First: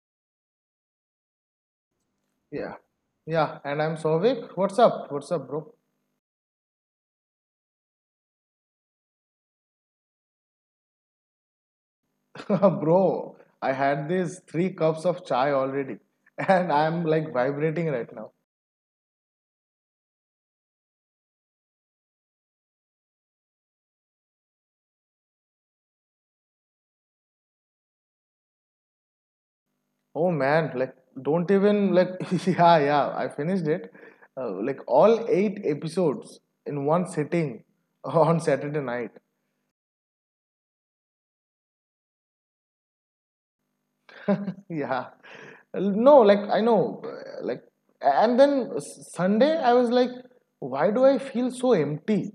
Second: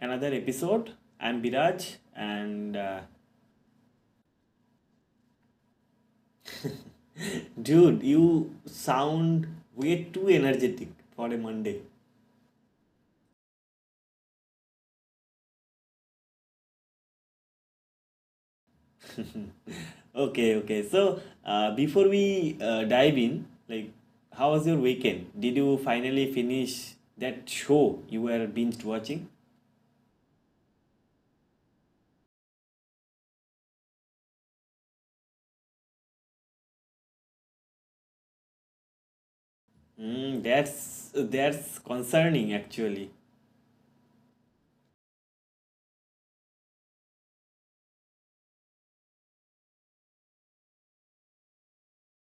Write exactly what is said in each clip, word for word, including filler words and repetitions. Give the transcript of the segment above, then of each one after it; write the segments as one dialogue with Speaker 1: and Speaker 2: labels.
Speaker 1: another episode. I'm Biraj,
Speaker 2: Yeah.
Speaker 1: and uh,
Speaker 2: Yeah. And I'm Souvik. What's up? What's up, bro?
Speaker 1: dude, you sound way too energetic for a Monday.
Speaker 2: Bro, I had these three cups of chai already. And I'm like vibrating right now.
Speaker 1: Okay, okay. So uh, before we uh, dive in, like, how was your weekend? Did you finally finish that show you were binge watching?
Speaker 2: Oh man, like don't even like yeah, yeah. I finished it. Uh, like all eight episodes in one sitting on Saturday night.
Speaker 1: Mm, that's that's concerning actually.
Speaker 2: Yeah. No, like I know, uh, like, and then s- Sunday I was like, why do I feel so empty?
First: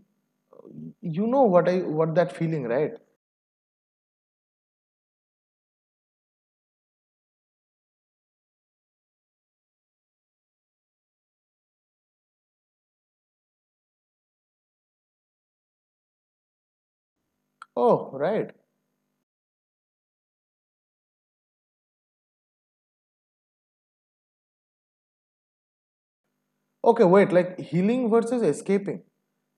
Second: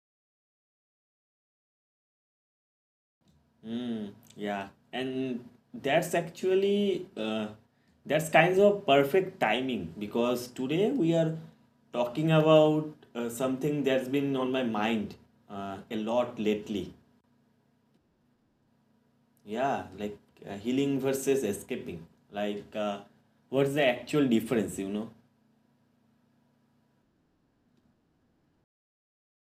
Speaker 2: You know what I what that feeling, right?
Speaker 1: Mm, yeah, and that's actually uh, that's kinds of perfect timing because today we are talking about uh, something that's been on my mind uh, a lot lately.
Speaker 2: Oh, right.
Speaker 1: Yeah, like uh, healing versus escaping. Like, uh, what's the actual difference, you know?
Speaker 2: Okay, wait, like healing versus escaping.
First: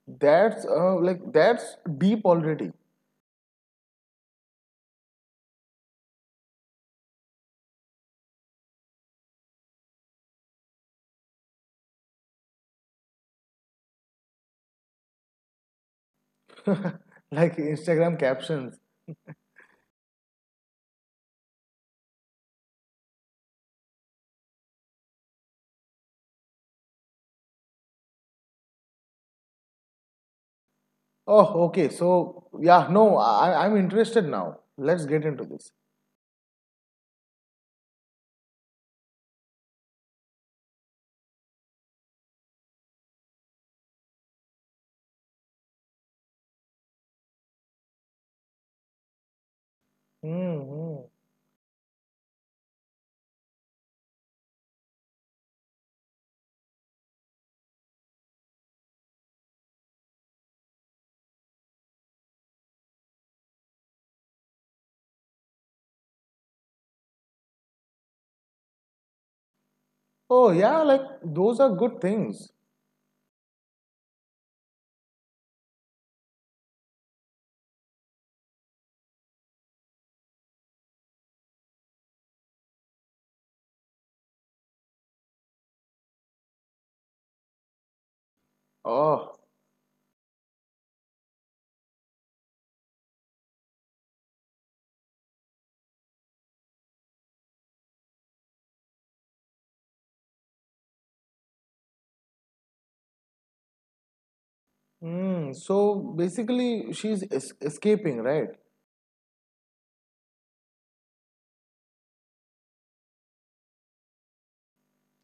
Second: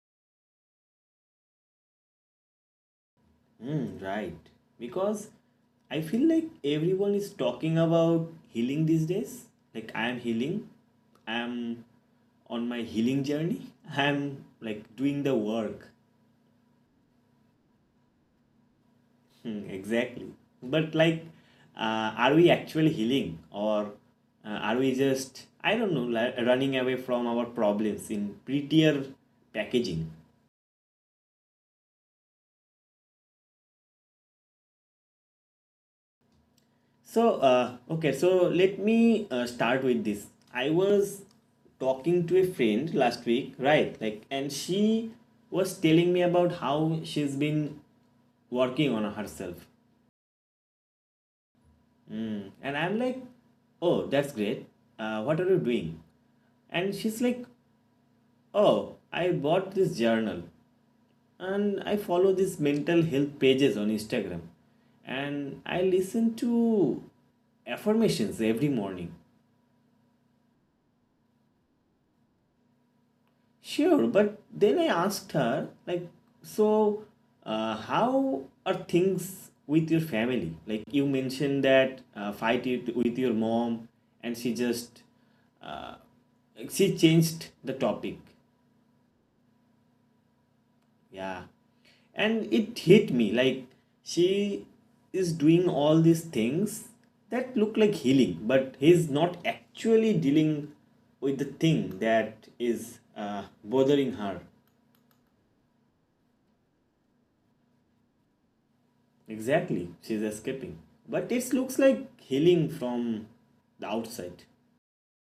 Speaker 2: That's uh, like that's deep already.
Speaker 1: Mm, right. Because I feel like everyone is talking about healing these days. Like I am healing. I am on my healing journey. I am like doing the work.
Speaker 2: Like Instagram captions.
Speaker 1: Hmm, exactly. But like, uh, are we actually healing, or uh, are we just, I don't know, like running away from our problems in prettier packaging?
Speaker 2: Oh, okay. So yeah, no, I I'm interested now. Let's get into this.
Speaker 1: So, uh, okay, so let me uh, start with this. I was talking to a friend last week, right? Like, and she was telling me about how she's been working on herself.
Speaker 2: Hmm.
Speaker 1: Mm. And I'm like, oh, that's great. Uh, what are you doing? And she's like, oh, I bought this journal and I follow these mental health pages on Instagram and I listen to affirmations every morning.
Speaker 2: Oh yeah, like those are good things.
Speaker 1: Sure, but then I asked her, like, so uh, how are things with your family? Like, you mentioned that uh, fight it with your mom, and she just uh, she changed the topic.
Speaker 2: Oh.
Speaker 1: Yeah, and it hit me like she is doing all these things that look like healing, but he's not actually dealing with the thing that is uh, bothering her.
Speaker 2: Mm, so basically she's es escaping, right?
Speaker 1: Exactly, she's escaping. But it looks like healing from the outside.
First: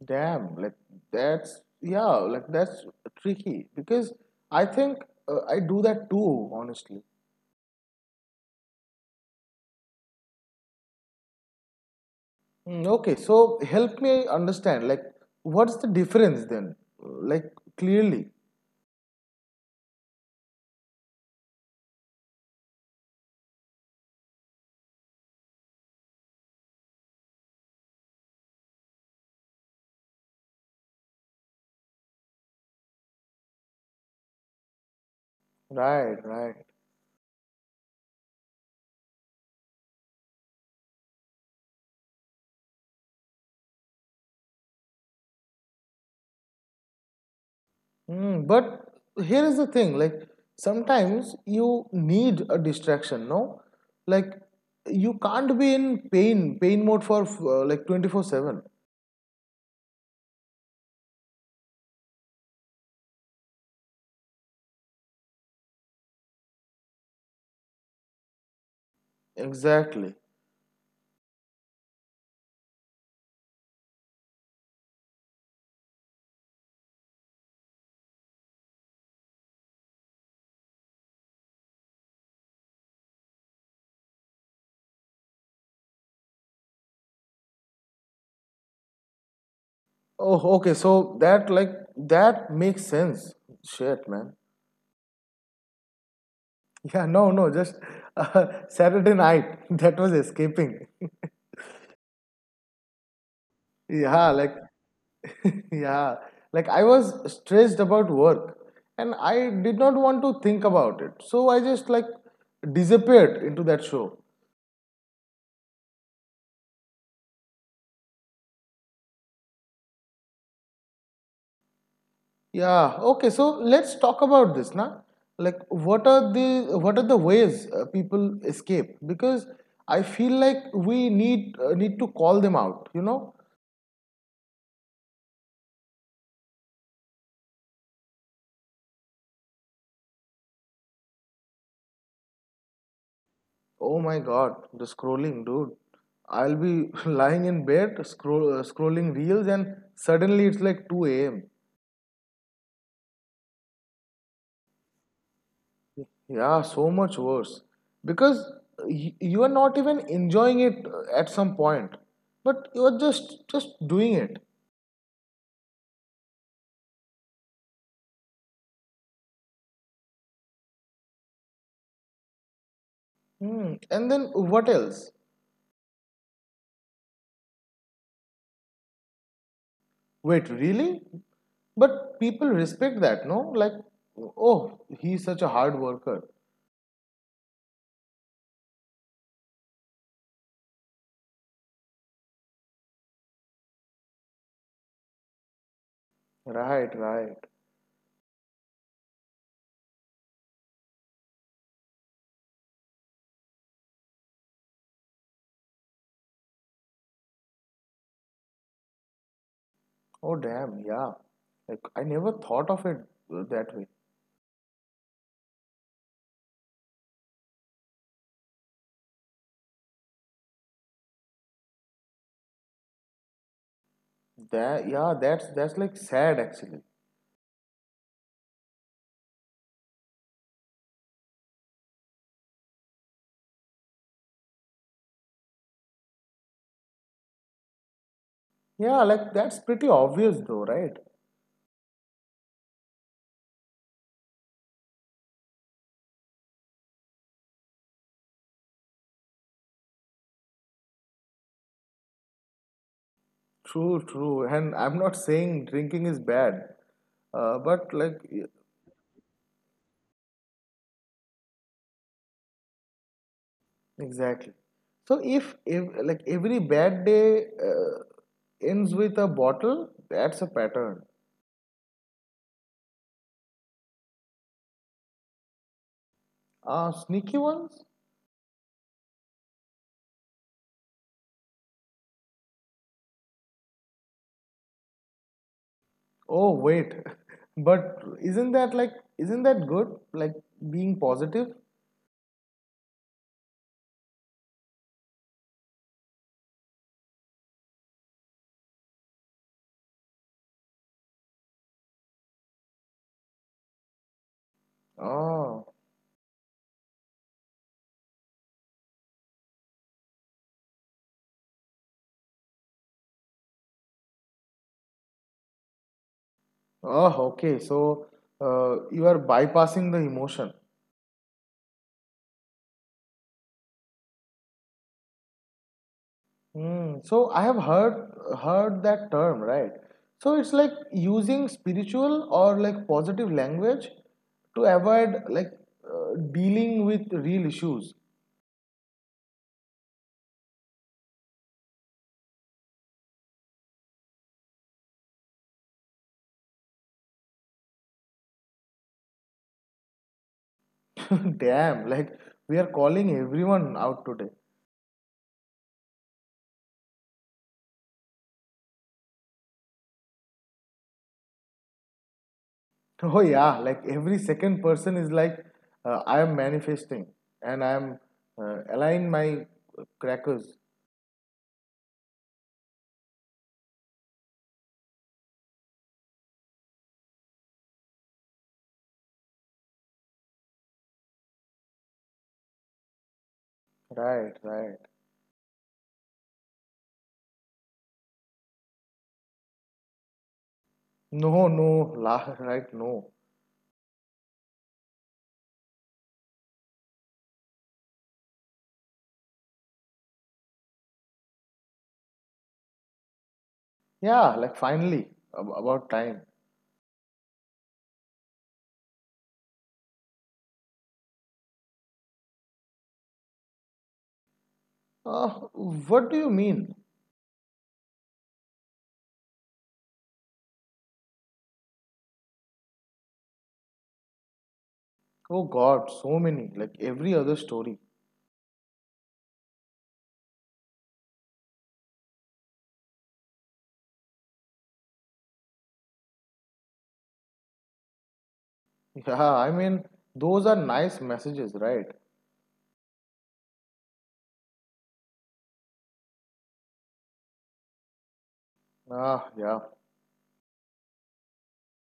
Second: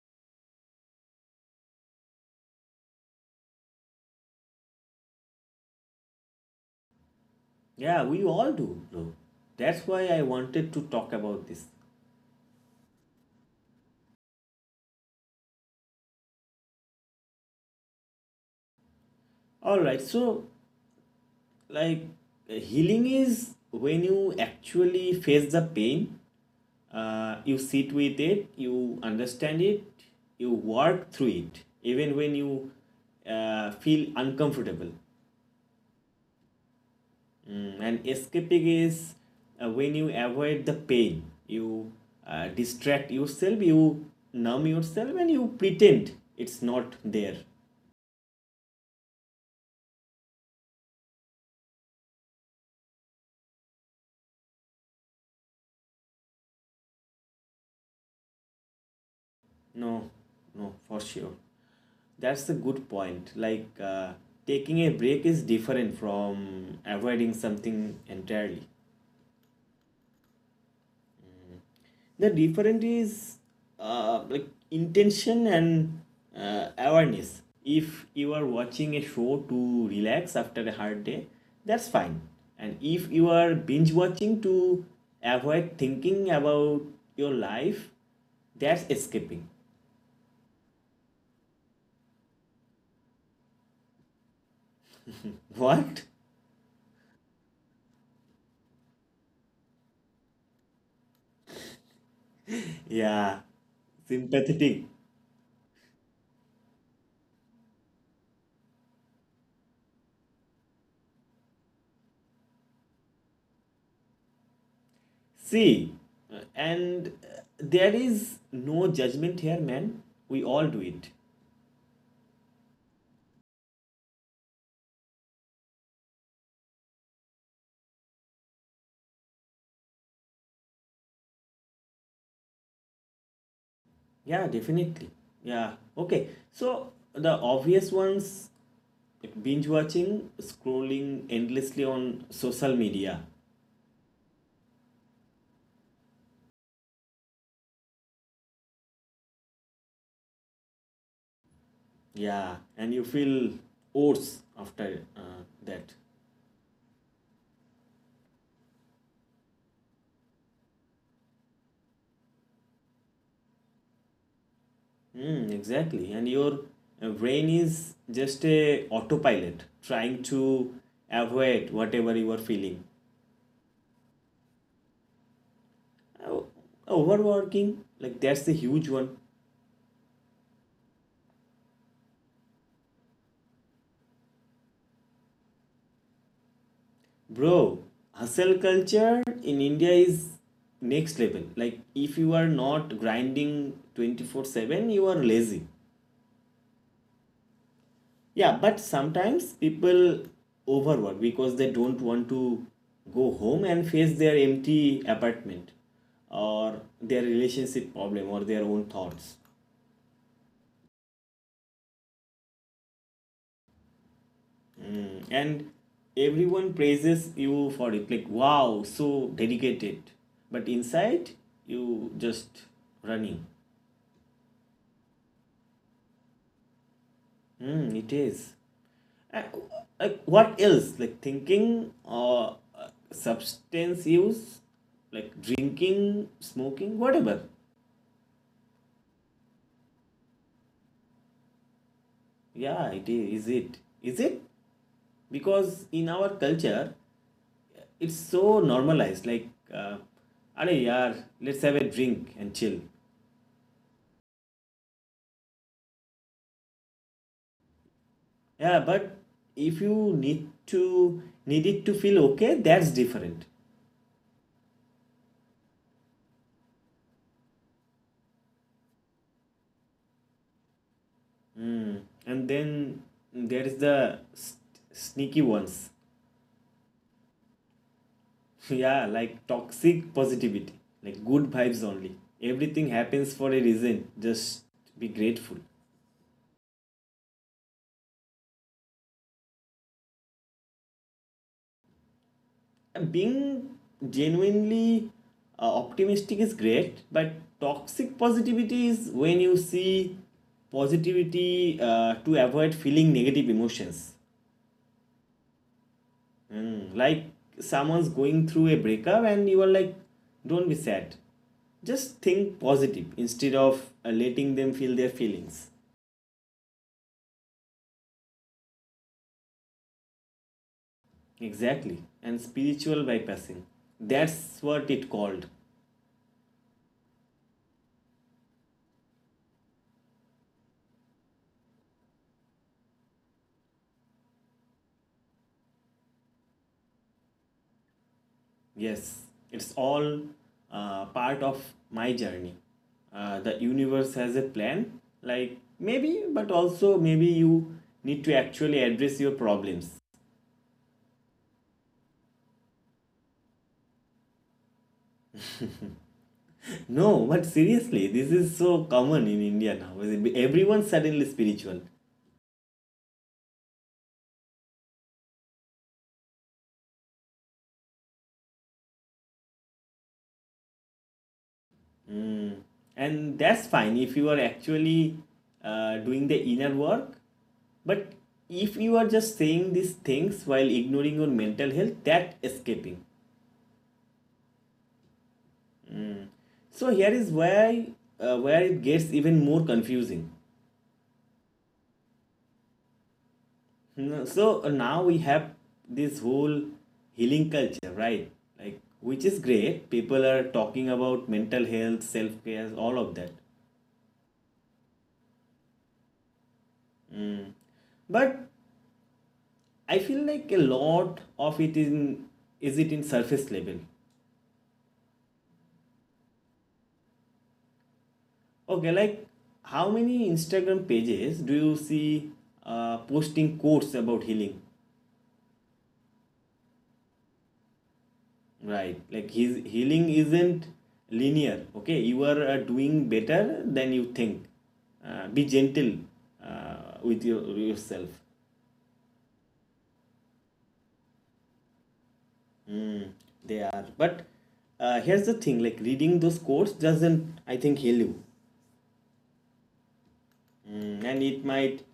Speaker 2: Damn, like that's yeah, like that's tricky because I think uh, I do that too, honestly.
Speaker 1: Yeah, we all do, bro. That's why I wanted to talk about this.
Speaker 2: Mm. Okay, so help me understand, like, what's the difference then? Like, clearly.
Speaker 1: Alright, so like healing is when you actually face the pain, uh, you sit with it, you understand it, you work through it, even when you uh, feel uncomfortable.
Speaker 2: Right, right.
Speaker 1: Mm, and escaping is uh, when you avoid the pain, you uh, distract yourself, you numb yourself, and you pretend it's not there.
Speaker 2: Mm, but here is the thing, like, sometimes you need a distraction, no? Like, you can't be in pain, pain mode for uh, like twenty-four seven.
Speaker 1: No, no, for sure. That's a good point. Like uh, taking a break is different from avoiding something entirely.
Speaker 2: Exactly.
Speaker 1: The difference is uh, like intention and uh, awareness. If you are watching a show to relax after a hard day, that's fine, and if you are binge watching to avoid thinking about your life, that's escaping.
Speaker 2: Oh, okay, so that, like, that makes sense. Shit, man.
Speaker 1: What?
Speaker 2: Yeah, no, no, just uh, Saturday night, that was escaping.
Speaker 1: yeah
Speaker 2: Yeah, like
Speaker 1: sympathetic.
Speaker 2: yeah, like I was stressed about work and I did not want to think about it. So I just like disappeared into that show.
Speaker 1: See, uh, and uh, there is no judgment here, man, we all do it.
Speaker 2: Yeah, okay, so let's talk about this now. Like what are the what are the ways uh, people escape? Because I feel like we need uh, need to call them out, you know?
Speaker 1: Yeah, definitely. Yeah. Okay. So the obvious ones: binge watching, scrolling endlessly on social media.
Speaker 2: Oh my God, the scrolling, dude. I'll be lying in bed scroll, uh, scrolling reels and suddenly it's like two a m.
Speaker 1: Yeah. And you feel worse after uh, that.
Speaker 2: Yeah, so much worse because y- you are not even enjoying it uh, at some point, but you are just just doing it.
Speaker 1: Mm, exactly. And your uh, brain is just a autopilot trying to avoid whatever you are feeling.
Speaker 2: Hmm. And then what else?
Speaker 1: Oh, overworking, like that's the huge one.
Speaker 2: Wait, really? But people respect that, no? Like, oh, he's such a hard worker.
Speaker 1: Bro, hustle culture in India is next level. Like, if you are not grinding twenty-four seven, you are lazy.
Speaker 2: Right, right.
Speaker 1: Yeah, but sometimes people overwork because they don't want to go home and face their empty apartment or their relationship problem or their own thoughts.
Speaker 2: Oh, damn, yeah. Like I never thought of it uh, that way.
Speaker 1: Mm. And everyone praises you for it, like, wow, so dedicated. But inside, you just running.
Speaker 2: That yeah, that's that's like sad actually.
Speaker 1: Mm, it is. And, like what else? Like thinking or uh, substance use, like drinking, smoking, whatever.
Speaker 2: Yeah, like that's pretty obvious though, right?
Speaker 1: Yeah, it is. Is it? Is it? Because in our culture, it's so normalized. Like, uh, are yaar, let's have a drink and chill.
Speaker 2: True, true. And I'm not saying drinking is bad, uh, but like y-
Speaker 1: Yeah, but if you need to need it to feel okay, that's different.
Speaker 2: Exactly. So if, if like every bad day uh, ends with a bottle, that's a pattern.
Speaker 1: Mm. And then there is the s- sneaky ones.
Speaker 2: Uh, sneaky ones?
Speaker 1: Yeah, like toxic positivity, like good vibes only. Everything happens for a reason. Just be grateful.
Speaker 2: Oh wait, but isn't that like isn't that good? Like being positive?
Speaker 1: And being genuinely uh, optimistic is great, but toxic positivity is when you see positivity uh, to avoid feeling negative emotions.
Speaker 2: Oh.
Speaker 1: Mm, like someone's going through a breakup and you are like, don't be sad. Just think positive, instead of uh, letting them feel their feelings.
Speaker 2: Oh, okay. So uh, you are bypassing the emotion.
Speaker 1: Exactly. And spiritual bypassing. That's what it called.
Speaker 2: Mm, so I have heard heard that term, right? So it's like using spiritual or like positive language to avoid like uh, dealing with real issues.
Speaker 1: Yes. It's all uh, part of my journey. Uh, the universe has a plan, like maybe, but also maybe you need to actually address your problems.
Speaker 2: Damn, like we are calling everyone out today.
Speaker 1: No, but seriously, this is so common in India now. Everyone suddenly spiritual.
Speaker 2: Oh yeah, like every second person is like uh, I am manifesting and I am uh, align my crackers.
Speaker 1: And that's fine if you are actually uh, doing the inner work, but if you are just saying these things while ignoring your mental health, that escaping.
Speaker 2: Right, right.
Speaker 1: So here is where uh, where it gets even more confusing.
Speaker 2: No, no, la, right, no.
Speaker 1: Hmm, so uh, now we have this whole healing culture, right? Like, which is great, people are talking about mental health, self-care, all of that,
Speaker 2: Yeah, like finally ab- about time.
Speaker 1: but I feel like a lot of it in is it in surface level.
Speaker 2: Uh, what do you mean?
Speaker 1: Okay, like how many Instagram pages do you see uh, posting quotes about healing?
Speaker 2: Oh God, so many, like every other story.
Speaker 1: Right, like his healing isn't linear. Okay, you are uh, doing better than you think. Uh, be gentle uh, with your, yourself.
Speaker 2: Yeah, I mean, those are nice messages, right?
Speaker 1: They are, but uh, here's the thing: like reading those quotes doesn't, I think, heal you.
Speaker 2: Ah, yeah.
Speaker 1: Mm, and it might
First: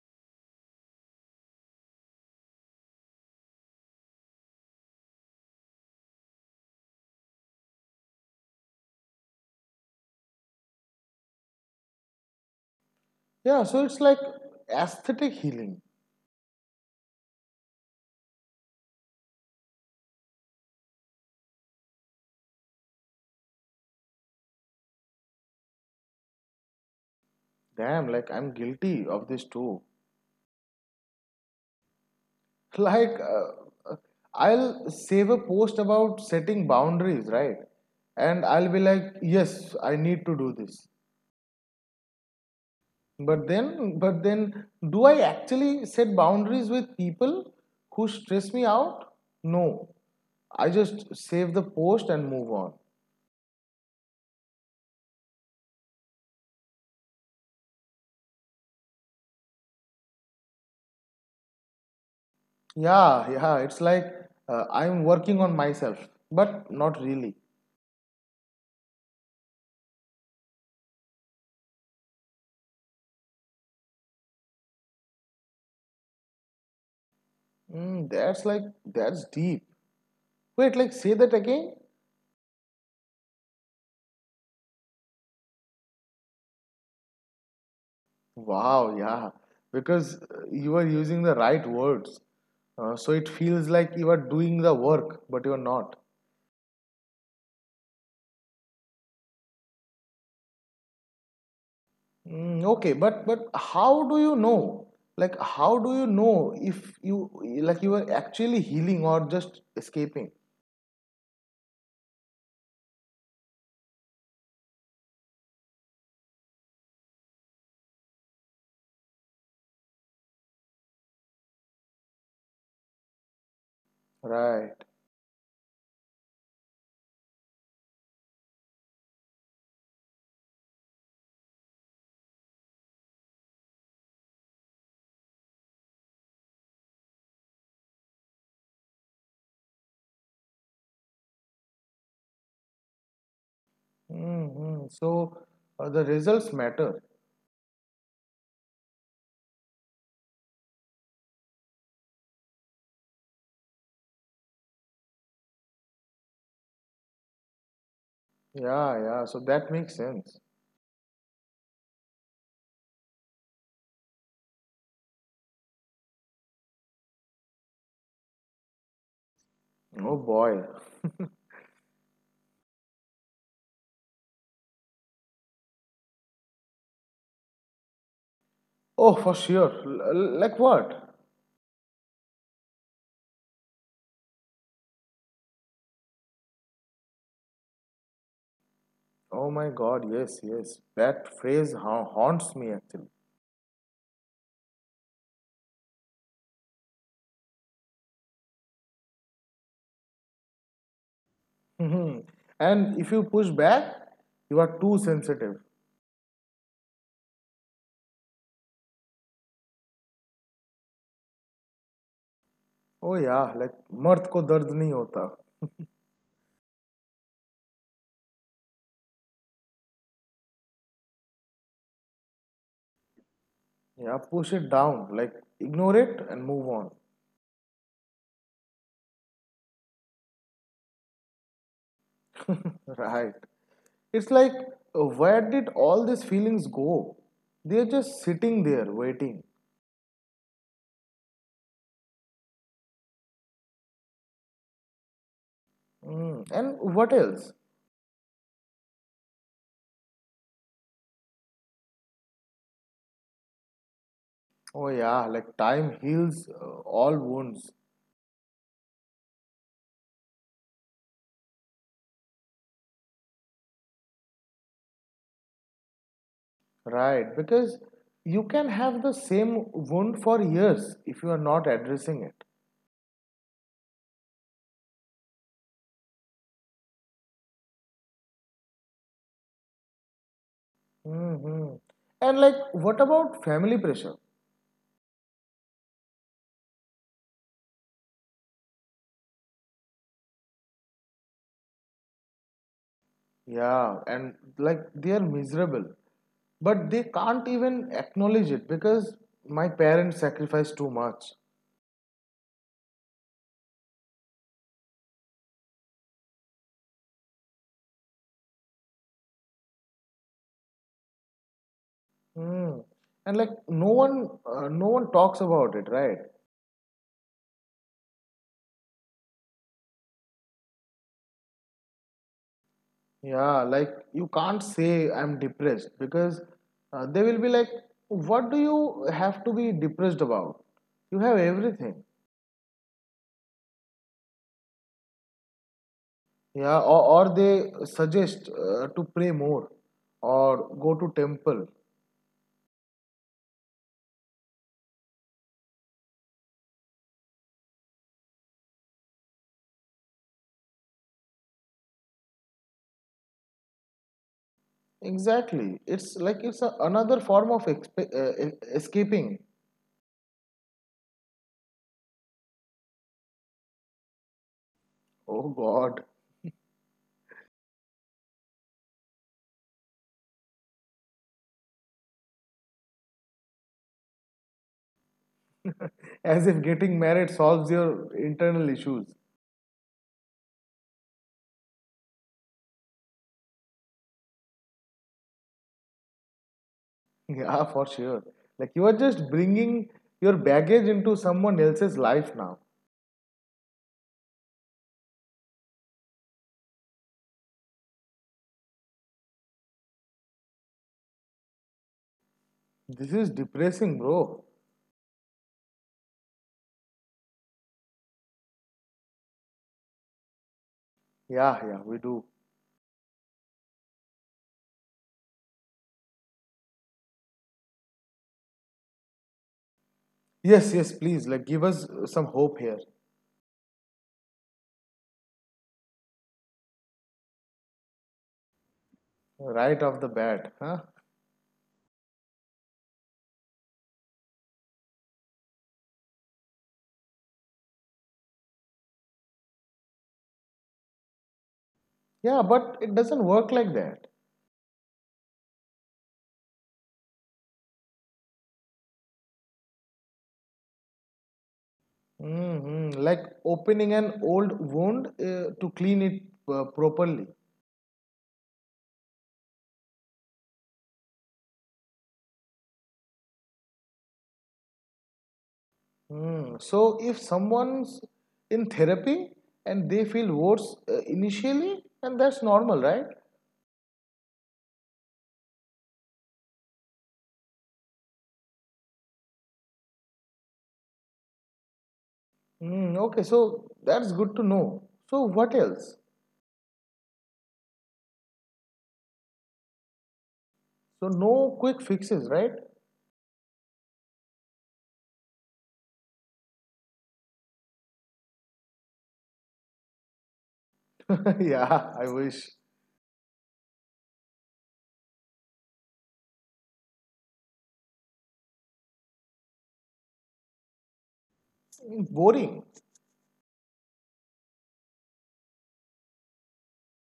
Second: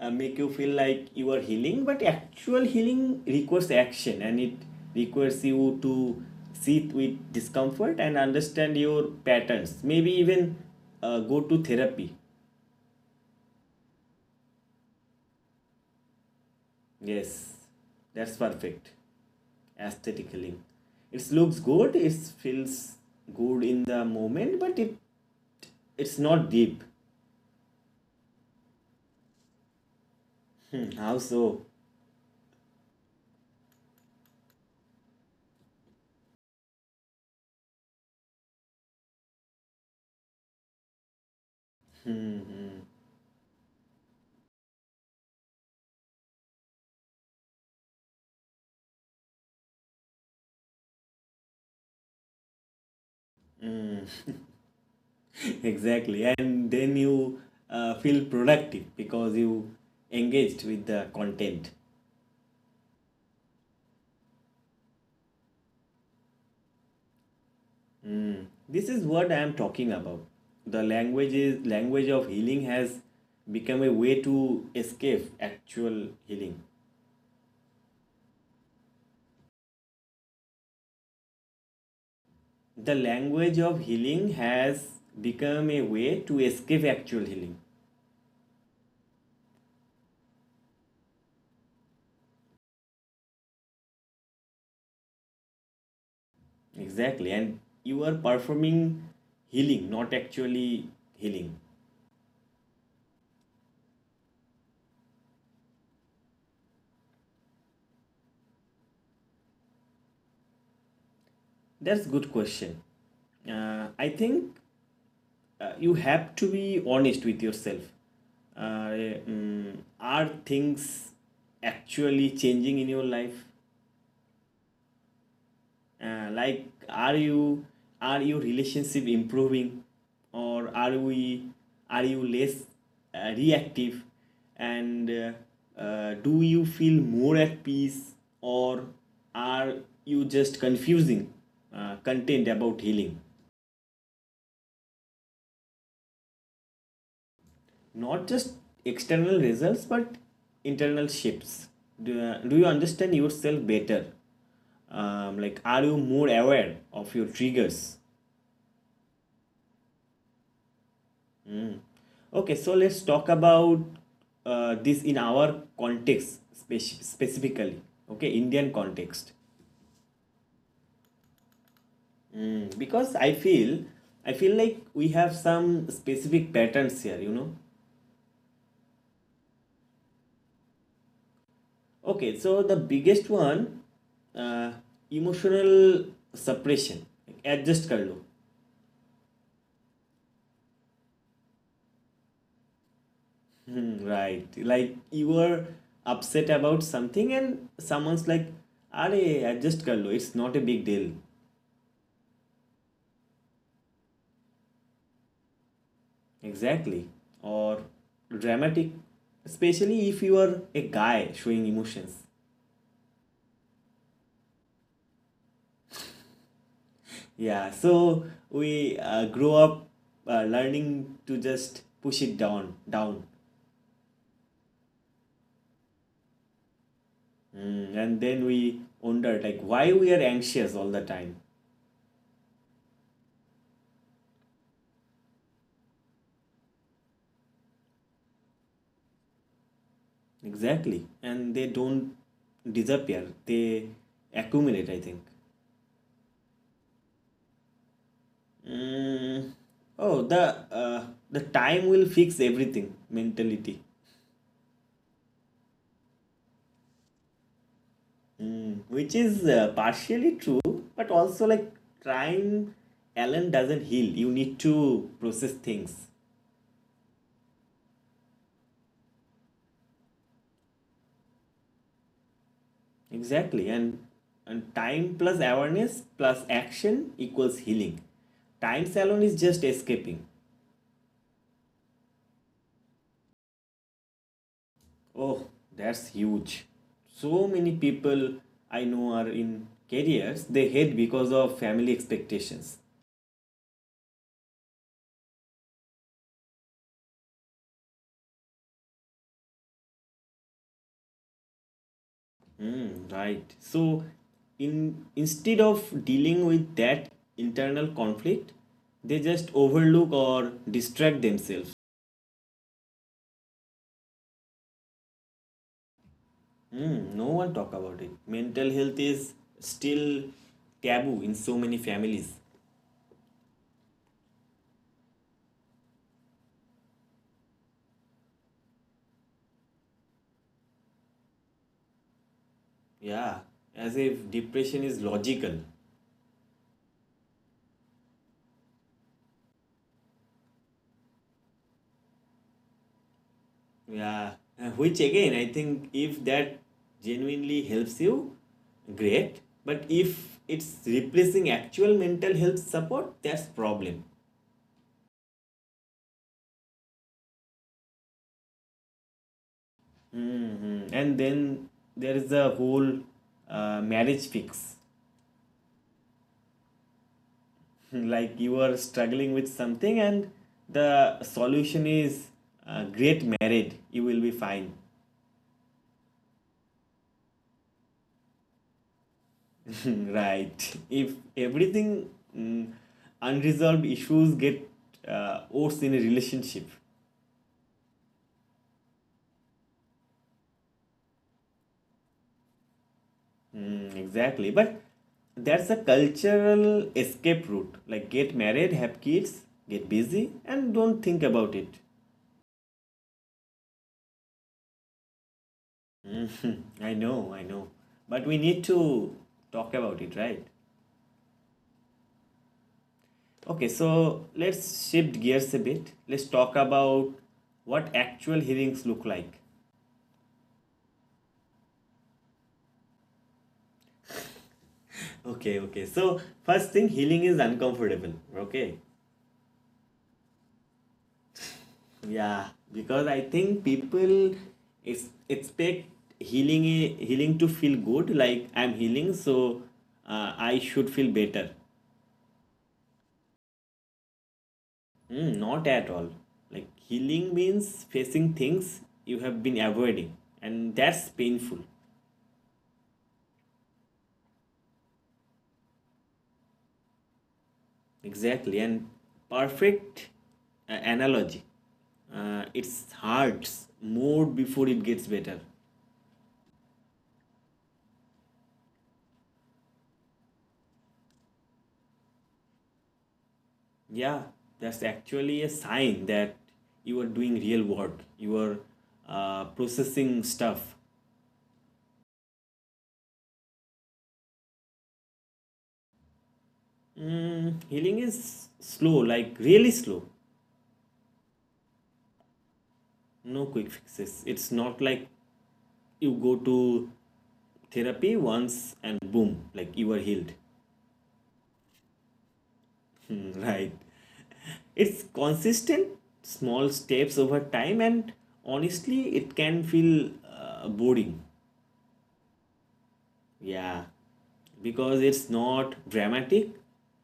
Speaker 1: uh, make you feel like you are healing, but actual healing requires action, and it requires you to sit with discomfort and understand your patterns. Maybe even uh, go to therapy.
Speaker 2: Yeah, so it's like aesthetic healing.
Speaker 1: Yes, that's perfect. Aesthetic healing. It looks good, it feels good in the moment, but it it's not deep.
Speaker 2: Damn, like I'm guilty of this too.
Speaker 1: Hmm, how so?
Speaker 2: Like, uh, uh, I'll save a post about setting boundaries, right? And I'll be like, yes, I need to do this. But then, but then, do I actually set boundaries with people who stress me out? No. I just save the post and move on.
Speaker 1: Hmm. Exactly, and then you uh, feel productive because you engaged with the content.
Speaker 2: Yeah, yeah, it's like uh, I'm working on myself, but not really.
Speaker 1: This is what I am talking about. The language is language of healing has become a way to escape actual healing.
Speaker 2: Mm, that's like, that's deep. Wait, like, say that again?
Speaker 1: The language of healing has become a way to escape actual healing.
Speaker 2: Wow, yeah, because uh, you are using the right words. Uh, so it feels like you are doing the work, but you are not.
Speaker 1: Exactly, and you are performing healing, not actually healing.
Speaker 2: Mm, okay, but but how do you know? Like, how do you know if you like you are actually healing or just escaping?
Speaker 1: That's good question. Uh, I think uh, you have to be honest with yourself. Uh, mm, are things actually changing in your life?
Speaker 2: Right.
Speaker 1: Uh, like, are you are your relationship improving, or are we are you less uh, reactive? And uh, uh, do you feel more at peace, or are you just confusing uh, content about healing?
Speaker 2: Mm-hmm. So uh, the results matter.
Speaker 1: Not just external results, but internal shifts. Do, uh, do you understand yourself better? Um, like, are you more aware of your triggers?
Speaker 2: Yeah, yeah. So that makes sense.
Speaker 1: Okay, so let's talk about uh, this in our context, spec- specifically, okay, Indian context.
Speaker 2: Oh boy.
Speaker 1: Mm, because i feel i feel like we have some specific patterns here, you know.
Speaker 2: Oh, for sure. L- l- like what?
Speaker 1: Okay, so the biggest one: uh, emotional suppression. Adjust कर लो.
Speaker 2: Oh my God. Yes, yes. That phrase ha- haunts me actually.
Speaker 1: Hmm. Right. Like you were upset about something and someone's like, are adjust kar lo, it's not a big deal.
Speaker 2: Mhm. And if you push back, you are too sensitive.
Speaker 1: Exactly. Or dramatic. Especially if you are a guy showing emotions.
Speaker 2: Oh yeah, like मर्द को दर्द नहीं होता.
Speaker 1: Yeah, so we uh, grow up uh, learning to just push it down, down.
Speaker 2: Yeah, push it down, like ignore it and move on.
Speaker 1: Mm, and then we wonder like why we are anxious all the time.
Speaker 2: Right. It's like, uh, where did all these feelings go? They're just sitting there waiting.
Speaker 1: Exactly. And they don't disappear. They accumulate, I think.
Speaker 2: Mm. And what else?
Speaker 1: Mm, oh, the uh, the time will fix everything mentality.
Speaker 2: Oh, yeah, like time heals uh, all wounds.
Speaker 1: Mm, which is uh, partially true, but also like time alone doesn't heal. You need to process things
Speaker 2: Right. Because you can have the same wound for years if you are not addressing it.
Speaker 1: exactly, and and time plus awareness plus action equals healing. Time alone is just escaping.
Speaker 2: Hmm. And like, what about family pressure?
Speaker 1: Oh, that's huge. So many people I know are in careers they hate because of family expectations.
Speaker 2: Yeah, and like they are miserable, but they can't even acknowledge it because my parents sacrificed too much.
Speaker 1: Mm, right. So, in instead of dealing with that internal conflict, they just overlook or distract themselves.
Speaker 2: Hmm. And like no one, uh, no one talks about it, right?
Speaker 1: Mm, no one talk about it. Mental health is still taboo in so many families.
Speaker 2: Yeah, like you can't say I'm depressed because uh, they will be like, what do you have to be depressed about? You have everything.
Speaker 1: Yeah, as if depression is logical.
Speaker 2: Yeah, or, or they suggest uh, to pray more or go to temple.
Speaker 1: Yeah. Uh, which again, I think if that genuinely helps you, great. But if it's replacing actual mental health support, that's problem.
Speaker 2: Exactly. It's like it's a, another form of exp- uh, e- escaping.
Speaker 1: Hmm. And then there is the whole uh, marriage fix.
Speaker 2: Oh God.
Speaker 1: Like you are struggling with something, and the solution is uh, great married, you will be fine.
Speaker 2: As if getting married solves your internal issues.
Speaker 1: Right. If everything mm, unresolved issues get uh, worse in a relationship.
Speaker 2: Yeah, for sure. Like you are just bringing your baggage into someone else's life now.
Speaker 1: Mm, exactly. But that's a cultural escape route. Like get married, have kids, get busy, and don't think about it.
Speaker 2: This is depressing, bro.
Speaker 1: Hmm. I know, I know. But we need to talk about it, right?
Speaker 2: Yeah, yeah, we do.
Speaker 1: Okay, so let's shift gears a bit. Let's talk about what actual healings look like.
Speaker 2: Yes, yes, please. Like give us uh, some hope here.
Speaker 1: Okay, okay. So, first thing, healing is uncomfortable. Okay.
Speaker 2: Right off the bat, huh?
Speaker 1: Yeah, because I think people ex- expect healing healing to feel good, like I'm healing, so uh, I should feel better.
Speaker 2: Yeah, but it doesn't work like that.
Speaker 1: Mm, not at all. Like healing means facing things you have been avoiding, and that's painful.
Speaker 2: Hmm. Like opening an old wound uh, to clean it uh, properly.
Speaker 1: Exactly, and perfect uh, analogy. Uh, it's hurts more before it gets better.
Speaker 2: Mm. So if someone's in therapy and they feel worse uh, initially, and that's normal, right?
Speaker 1: Yeah, that's actually a sign that you are doing real work. You are uh, processing stuff.
Speaker 2: Mm, okay, so that's good to know. So what else?
Speaker 1: Mm, healing is slow, like really slow.
Speaker 2: So no quick fixes, right?
Speaker 1: No quick fixes. It's not like you go to therapy once and boom, like you are healed.
Speaker 2: Yeah, I wish.
Speaker 1: Right. It's consistent, small steps over time, and honestly, it can feel uh, boring.
Speaker 2: Mm. Boring.
Speaker 1: Yeah, because it's not dramatic,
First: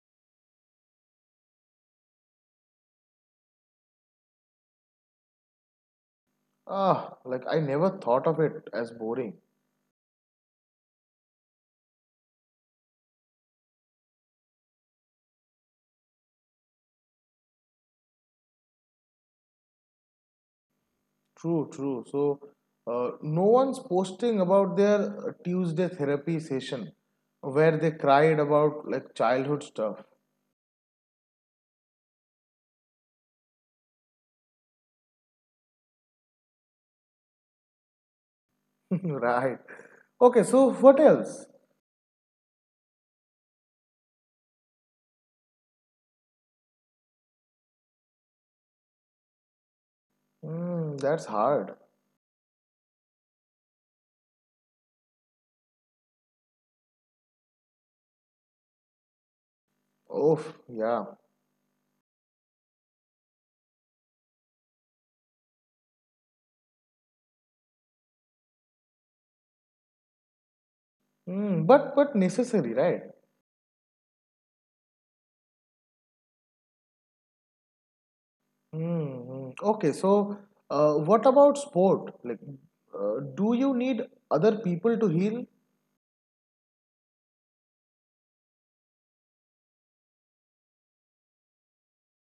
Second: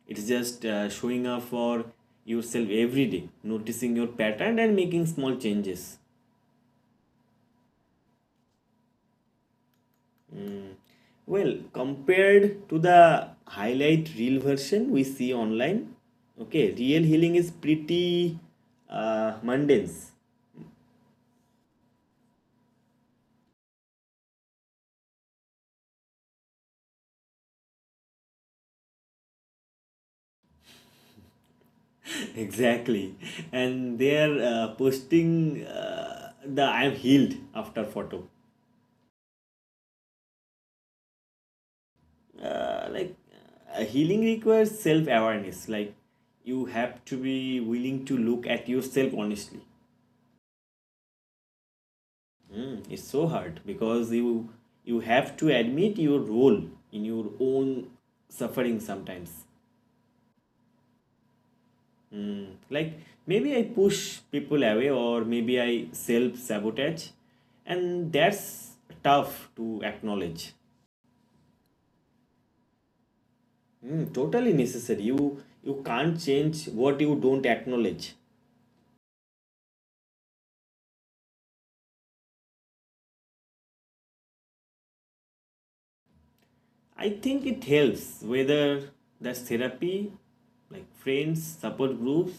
Speaker 1: it's just uh, showing up for yourself every day, noticing your pattern, and making small changes.
Speaker 2: Ah, like I never thought of it as boring.
Speaker 1: Well, compared to the highlight reel version we see online, okay, real healing is pretty uh, mundane.
Speaker 2: True, true. So uh, no one's posting about their uh, Tuesday therapy session where they cried about like childhood stuff.
Speaker 1: Exactly. And they are uh, posting uh, the I am healed after photo.
Speaker 2: Right. Okay, so what else?
Speaker 1: Uh, like, uh, Healing requires self awareness. Like, you have to be willing to look at yourself honestly.
Speaker 2: Mm, that's hard.
Speaker 1: Mm, it's so hard because you you have to admit your role in your own suffering sometimes.
Speaker 2: Oh, yeah.
Speaker 1: Mm, like maybe I push people away or maybe I self sabotage, and that's tough to acknowledge.
Speaker 2: Mm, but but necessary, right?
Speaker 1: Mm, totally necessary. You you can't change what you don't acknowledge.
Speaker 2: Mm, mm. Okay, so uh, what about sport? Like, uh, do you need other people to heal?
Speaker 1: I think it helps whether that's therapy, like friends, support groups.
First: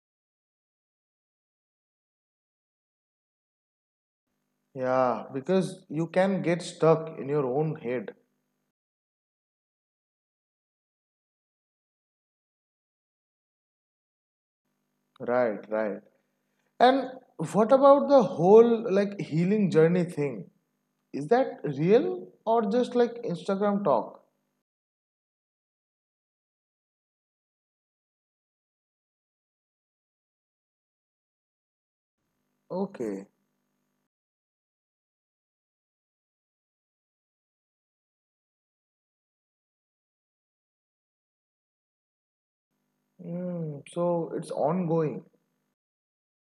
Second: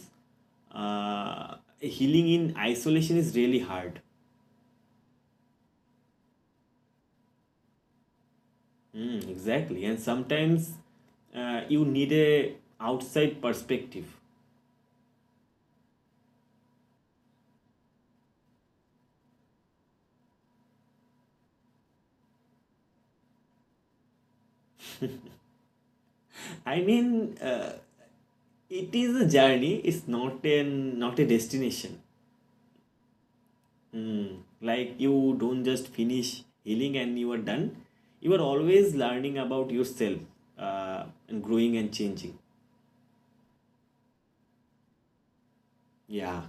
Speaker 1: Uh, healing in isolation is really hard.
Speaker 2: Yeah, because you can get stuck in your own head.
Speaker 1: Mm, exactly, and sometimes uh, you need a outside perspective.
Speaker 2: Right, right. And what about the whole like healing journey thing? Is that real or just like Instagram talk?
Speaker 1: I mean, uh, it is a journey. It's not an not a destination.
Speaker 2: Okay.
Speaker 1: Mm, like you don't just finish healing and you are done. You are always learning about yourself uh, and growing and changing.
Speaker 2: Mm, so it's ongoing.
Speaker 1: Yeah,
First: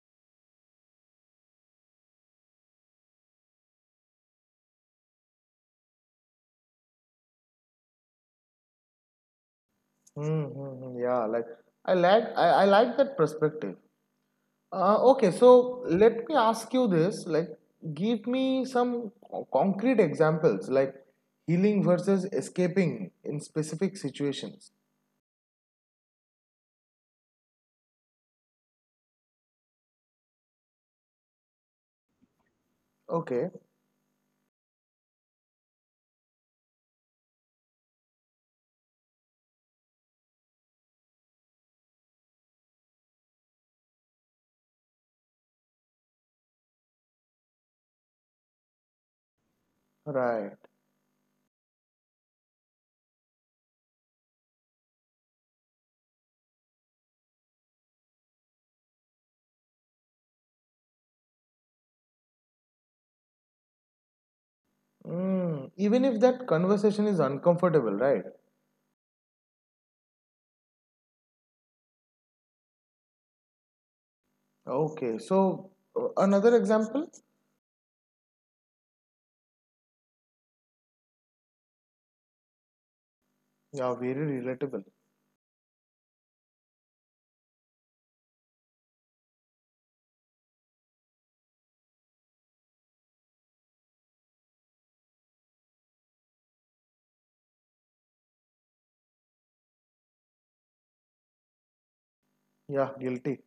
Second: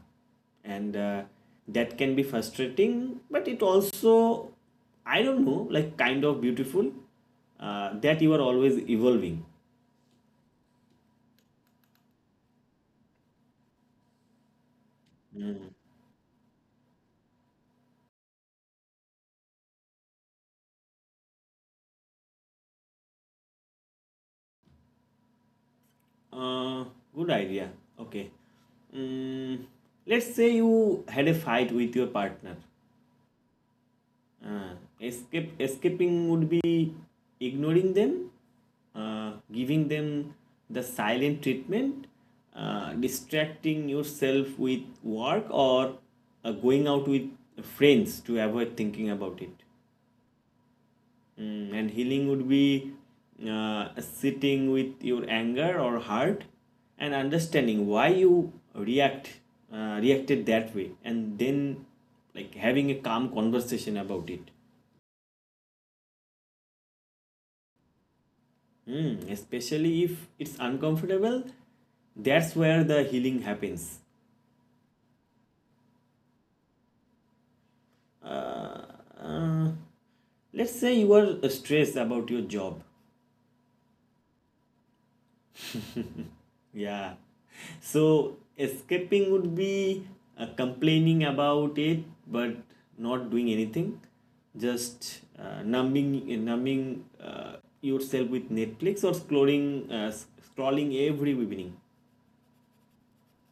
Speaker 1: and uh, that can be frustrating, but it also, I don't know, like kind of beautiful uh, that you are always evolving.
Speaker 2: Mm, mm, mm, yeah, like I like I, I like that perspective. Uh, okay, so let me ask you this, like give me some co- concrete examples, like healing versus escaping in specific situations.
Speaker 1: Uh, good idea. Okay. Mm, let's say you had a fight with your partner.
Speaker 2: Okay.
Speaker 1: Uh, escape Escaping would be ignoring them, uh, giving them the silent treatment, uh, distracting yourself with work, or uh, going out with friends to avoid thinking about it.
Speaker 2: Right.
Speaker 1: Mm, and healing would be uh, sitting with your anger or hurt and understanding why you react uh, reacted that way, and then like having a calm conversation about it.
Speaker 2: Mm, even if that conversation is uncomfortable, right?
Speaker 1: Mm, especially if it's uncomfortable, that's where the healing happens.
Speaker 2: Okay, so uh, another example?
Speaker 1: Uh, uh, let's say you are stressed about your job.
Speaker 2: Yeah, very relatable.
Speaker 1: Yeah. So escaping would be uh, complaining about it but not doing anything, just uh, numbing numbing uh, yourself with Netflix or scrolling uh, scrolling every evening.
Speaker 2: Yeah, guilty.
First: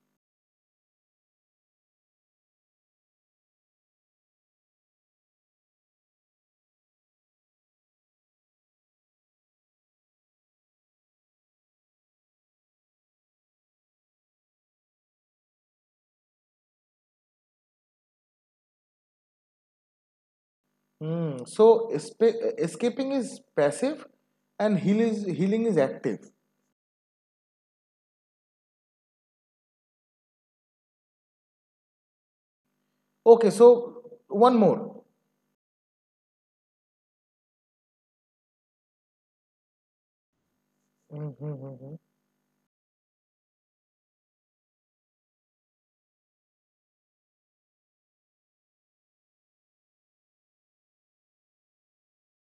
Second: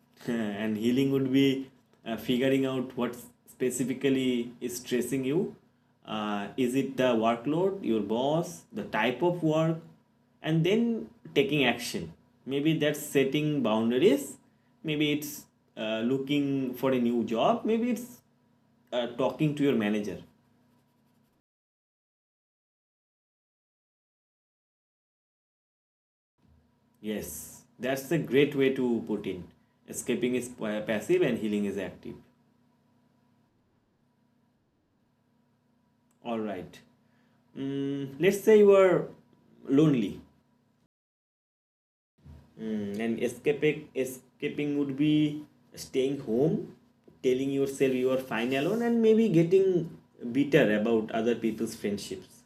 Speaker 1: And healing would be uh, figuring out what specifically is stressing you. Uh, is it the workload, your boss, the type of work, and then taking action? Maybe that's setting boundaries. Maybe it's uh, looking for a new job. Maybe it's uh, talking to your manager.
Speaker 2: Hmm. So espa- escaping is passive, and healing is healing is active.
Speaker 1: Yes, that's a great way to put in. Escaping is uh, passive and healing is active.
Speaker 2: Okay. So one more.
Speaker 1: All right. Mm, let's say you are lonely,
Speaker 2: Mm-hmm.
Speaker 1: mm, and escaping escaping would be staying home, telling yourself you are fine alone, and maybe getting bitter about other people's friendships.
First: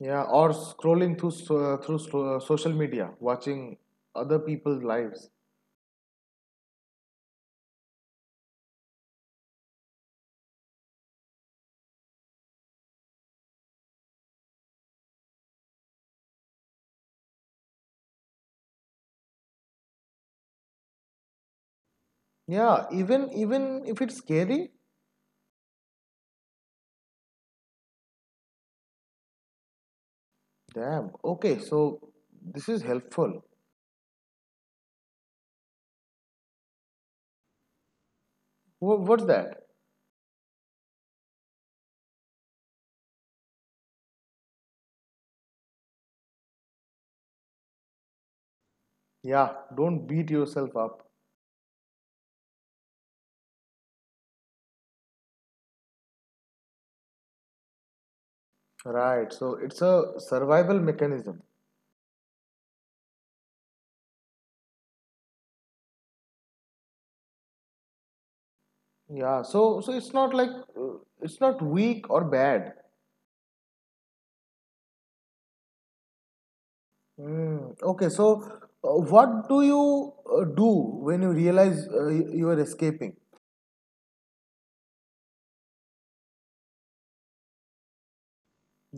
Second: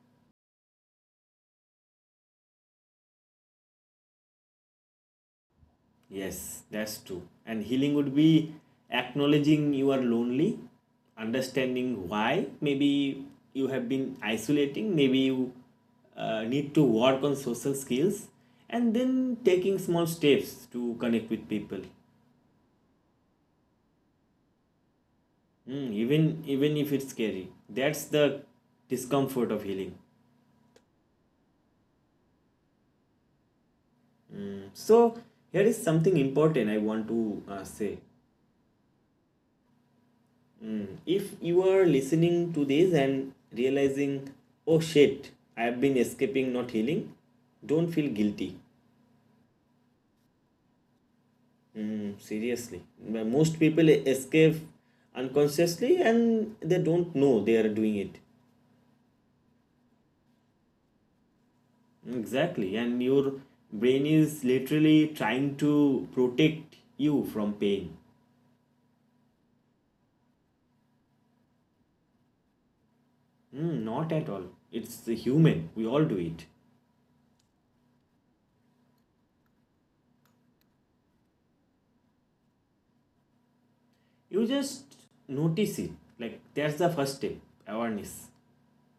Speaker 2: Yeah. Or scrolling through so- through so- social media, watching other people's lives.
Speaker 1: Yes, that's true. And healing would be acknowledging you are lonely, understanding why. Maybe you have been isolating, maybe you uh, need to work on social skills, and then taking small steps to connect with people.
Speaker 2: Yeah. Even even if it's scary.
Speaker 1: Mm, even even if it's scary. That's the discomfort of healing.
Speaker 2: Damn. Okay. So this is helpful.
Speaker 1: So here is something important I want to uh, say.
Speaker 2: Wha- What's that?
Speaker 1: Mm. If you are listening to this and realizing, oh shit, I have been escaping, not healing, don't feel guilty.
Speaker 2: Yeah. Don't beat yourself up.
Speaker 1: Mm, seriously. Most people escape unconsciously and they don't know they are doing it.
Speaker 2: Right. So it's a survival mechanism.
Speaker 1: Exactly. And your brain is literally trying to protect you from pain.
Speaker 2: Yeah. So so it's not like uh, it's not weak or bad.
Speaker 1: Mm, not at all. It's human. We all do it.
Speaker 2: Mm, okay, so uh, what do you uh, do when you realize uh, y- you are escaping?
Speaker 1: You just notice it. Like, that's the first step awareness.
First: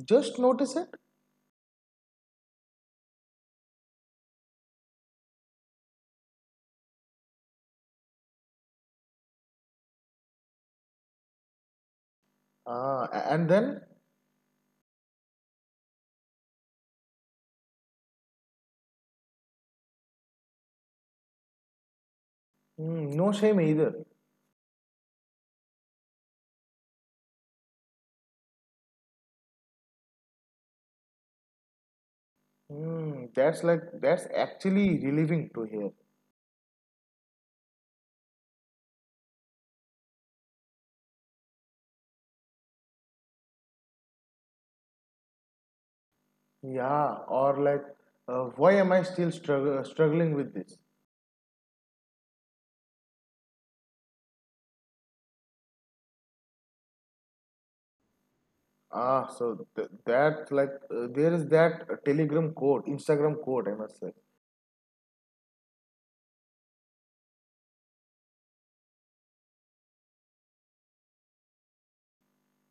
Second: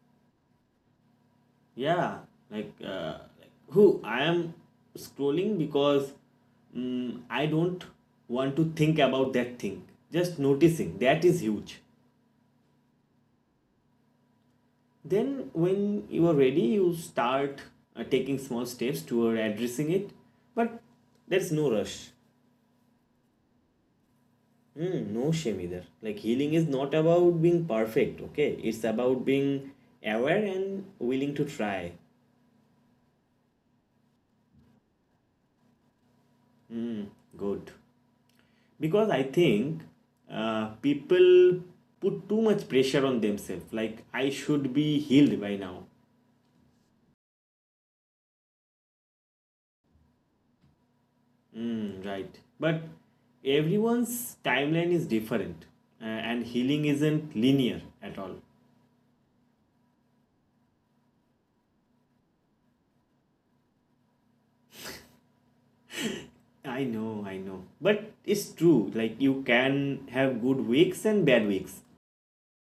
Speaker 2: Just notice it,
Speaker 1: Yeah, like uh, like who I am scrolling because mm, I don't want to think about that thing. Just noticing that is huge.
Speaker 2: ah, a- and then
Speaker 1: Then when you are ready, you start uh, taking small steps toward addressing it, but there's no rush.
Speaker 2: mm, no shame either.
Speaker 1: Hmm, no shame either. Like healing is not about being perfect, okay, it's about being aware and willing to try.
Speaker 2: Mm, that's like that's actually relieving to hear.
Speaker 1: Good, because I think uh, people put too much pressure on themselves like I should be healed by now.
Speaker 2: Yeah, or like, uh, why am I still strugg- uh, struggling with this?
Speaker 1: Mm, right, but everyone's timeline is different, uh, and healing isn't linear at all.
Speaker 2: Ah, so th- that like uh, there is that uh, Telegram code, Instagram code, I must say.
Speaker 1: I know i know but it's true, like you can have good weeks and bad weeks.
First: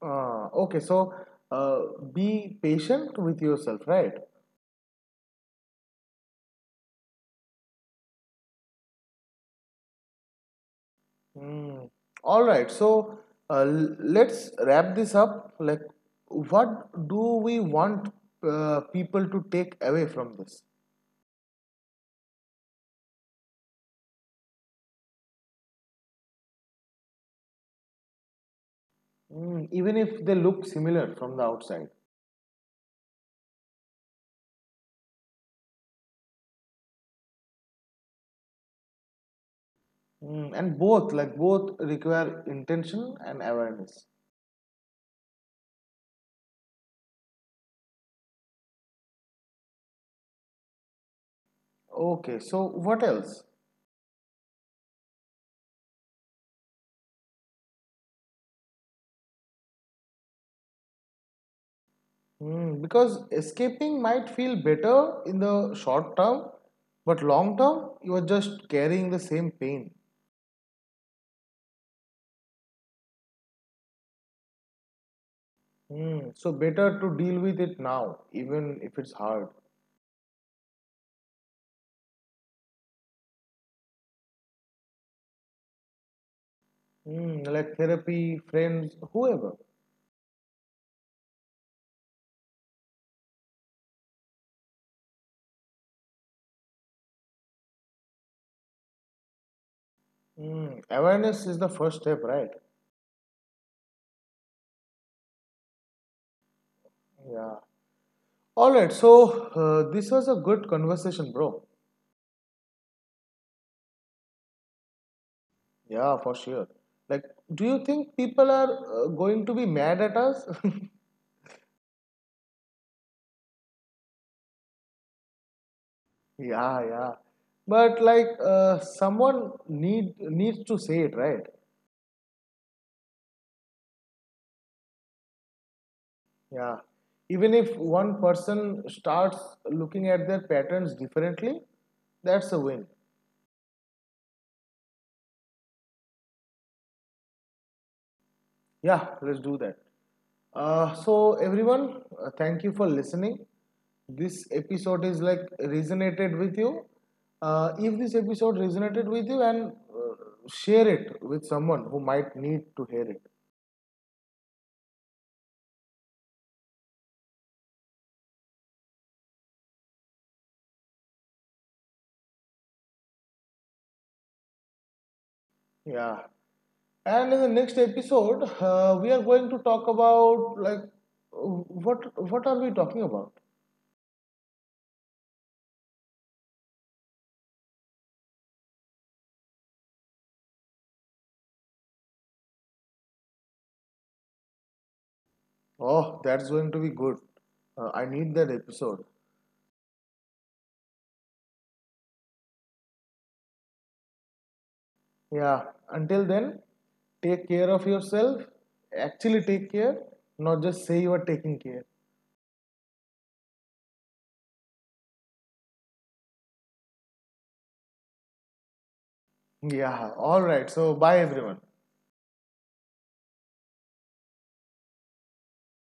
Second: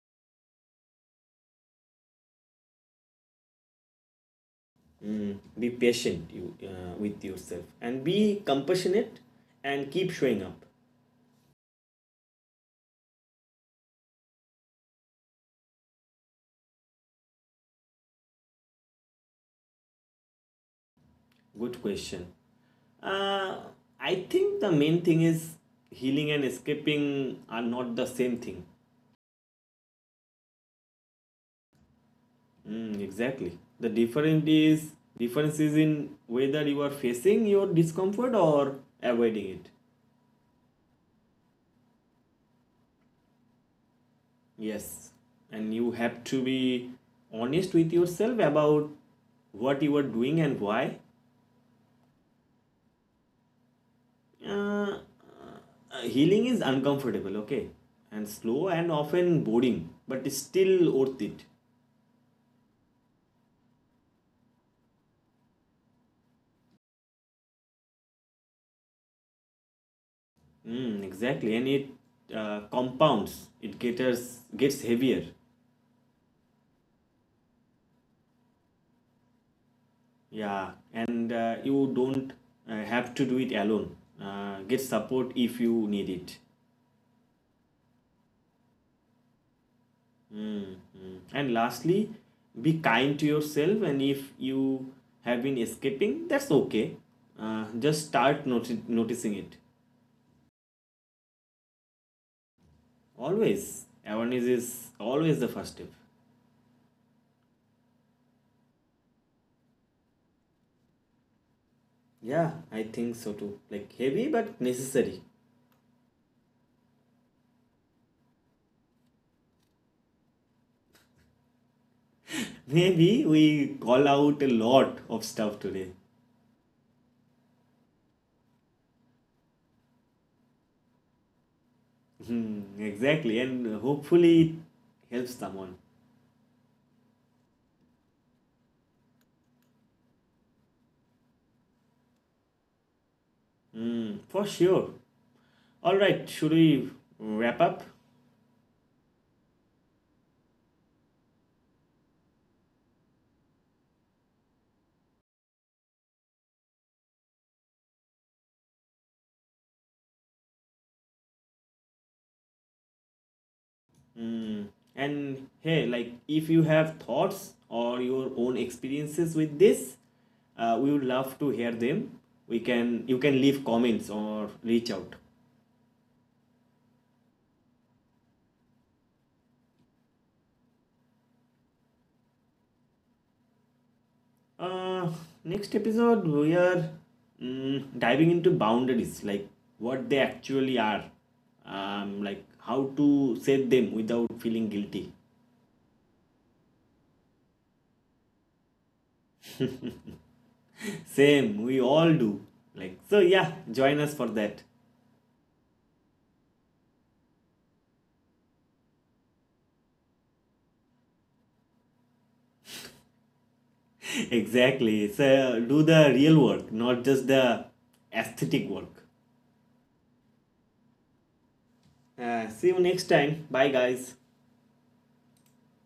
Speaker 2: Ah, okay, so uh, be patient with yourself, right?
Speaker 1: Mm, be patient you uh, with yourself and be compassionate, and keep showing up.
Speaker 2: Mm. All right. So uh, let's wrap this up. Like, what do we want uh, people to take away from this?
Speaker 1: Good question. Uh, I think the main thing is healing and escaping are not the same thing.
Speaker 2: Mm, even if they look similar from the outside.
Speaker 1: Mm, exactly. The difference is difference is in whether you are facing your discomfort or avoiding it.
Speaker 2: Mm, and both, like, both require intention and awareness.
Speaker 1: Yes, and you have to be honest with yourself about what you are doing and why.
Speaker 2: Okay. So what else?
Speaker 1: Uh, uh, healing is uncomfortable, okay, and slow and often boring, but it's still worth it.
Speaker 2: Mm, because escaping might feel better in the short term, but long term, you are just carrying the same pain.
Speaker 1: Mm, exactly, and it uh, compounds. It gets gets heavier.
Speaker 2: Mm, so better to deal with it now, even if it's hard.
Speaker 1: Yeah, and uh, you don't uh, have to do it alone. Uh, get support if you need it.
Speaker 2: Mm, like therapy, friends, whoever.
Speaker 1: Mm, mm. And lastly, be kind to yourself. And if you have been escaping, that's okay. Uh, just start noti- noticing it.
Speaker 2: Mm, awareness is the first step, right?
Speaker 1: Always, awareness is always the first step.
Speaker 2: Yeah. All right. So uh, this was a good conversation, bro.
Speaker 1: Yeah, I think so too. Like heavy but necessary.
Speaker 2: Yeah, for sure. Like, do you think people are uh, going to be mad at us?
Speaker 1: Maybe we call out a lot of stuff today.
Speaker 2: Yeah, yeah. But like, uh, someone need needs to say it, right?
Speaker 1: Hmm, exactly, and hopefully it helps someone.
Speaker 2: Yeah. Even if one person starts looking at their patterns differently, that's a win.
Speaker 1: Hmm, for sure. All right, should we wrap up?
Speaker 2: Yeah, let's do that. Uh, so, everyone, uh, thank you for listening. This episode is like resonated with you. Uh, if this episode resonated with you, and uh, share it with someone who might need to hear it.
Speaker 1: Hmm, and hey, like if you have thoughts or your own experiences with this, uh, we would love to hear them. We can You can leave comments or reach out.
Speaker 2: Yeah. And in the next episode, uh, we are going to talk about like uh, what what are we talking about?
Speaker 1: Uh, next episode, we are mm, diving into boundaries, like what they actually are, um, like how to set them without feeling guilty.
Speaker 2: Oh, that's going to be good. Uh, I need that episode.
Speaker 1: Same, we all do. Like so, yeah. Join us for that.
Speaker 2: Yeah, until then, take care of yourself. Actually, take care, not just say you are taking care.
Speaker 1: Exactly. So do the real work, not just the aesthetic work.
Speaker 2: Yeah, alright. So, bye everyone.
Speaker 1: Uh, see you next time. Bye, guys.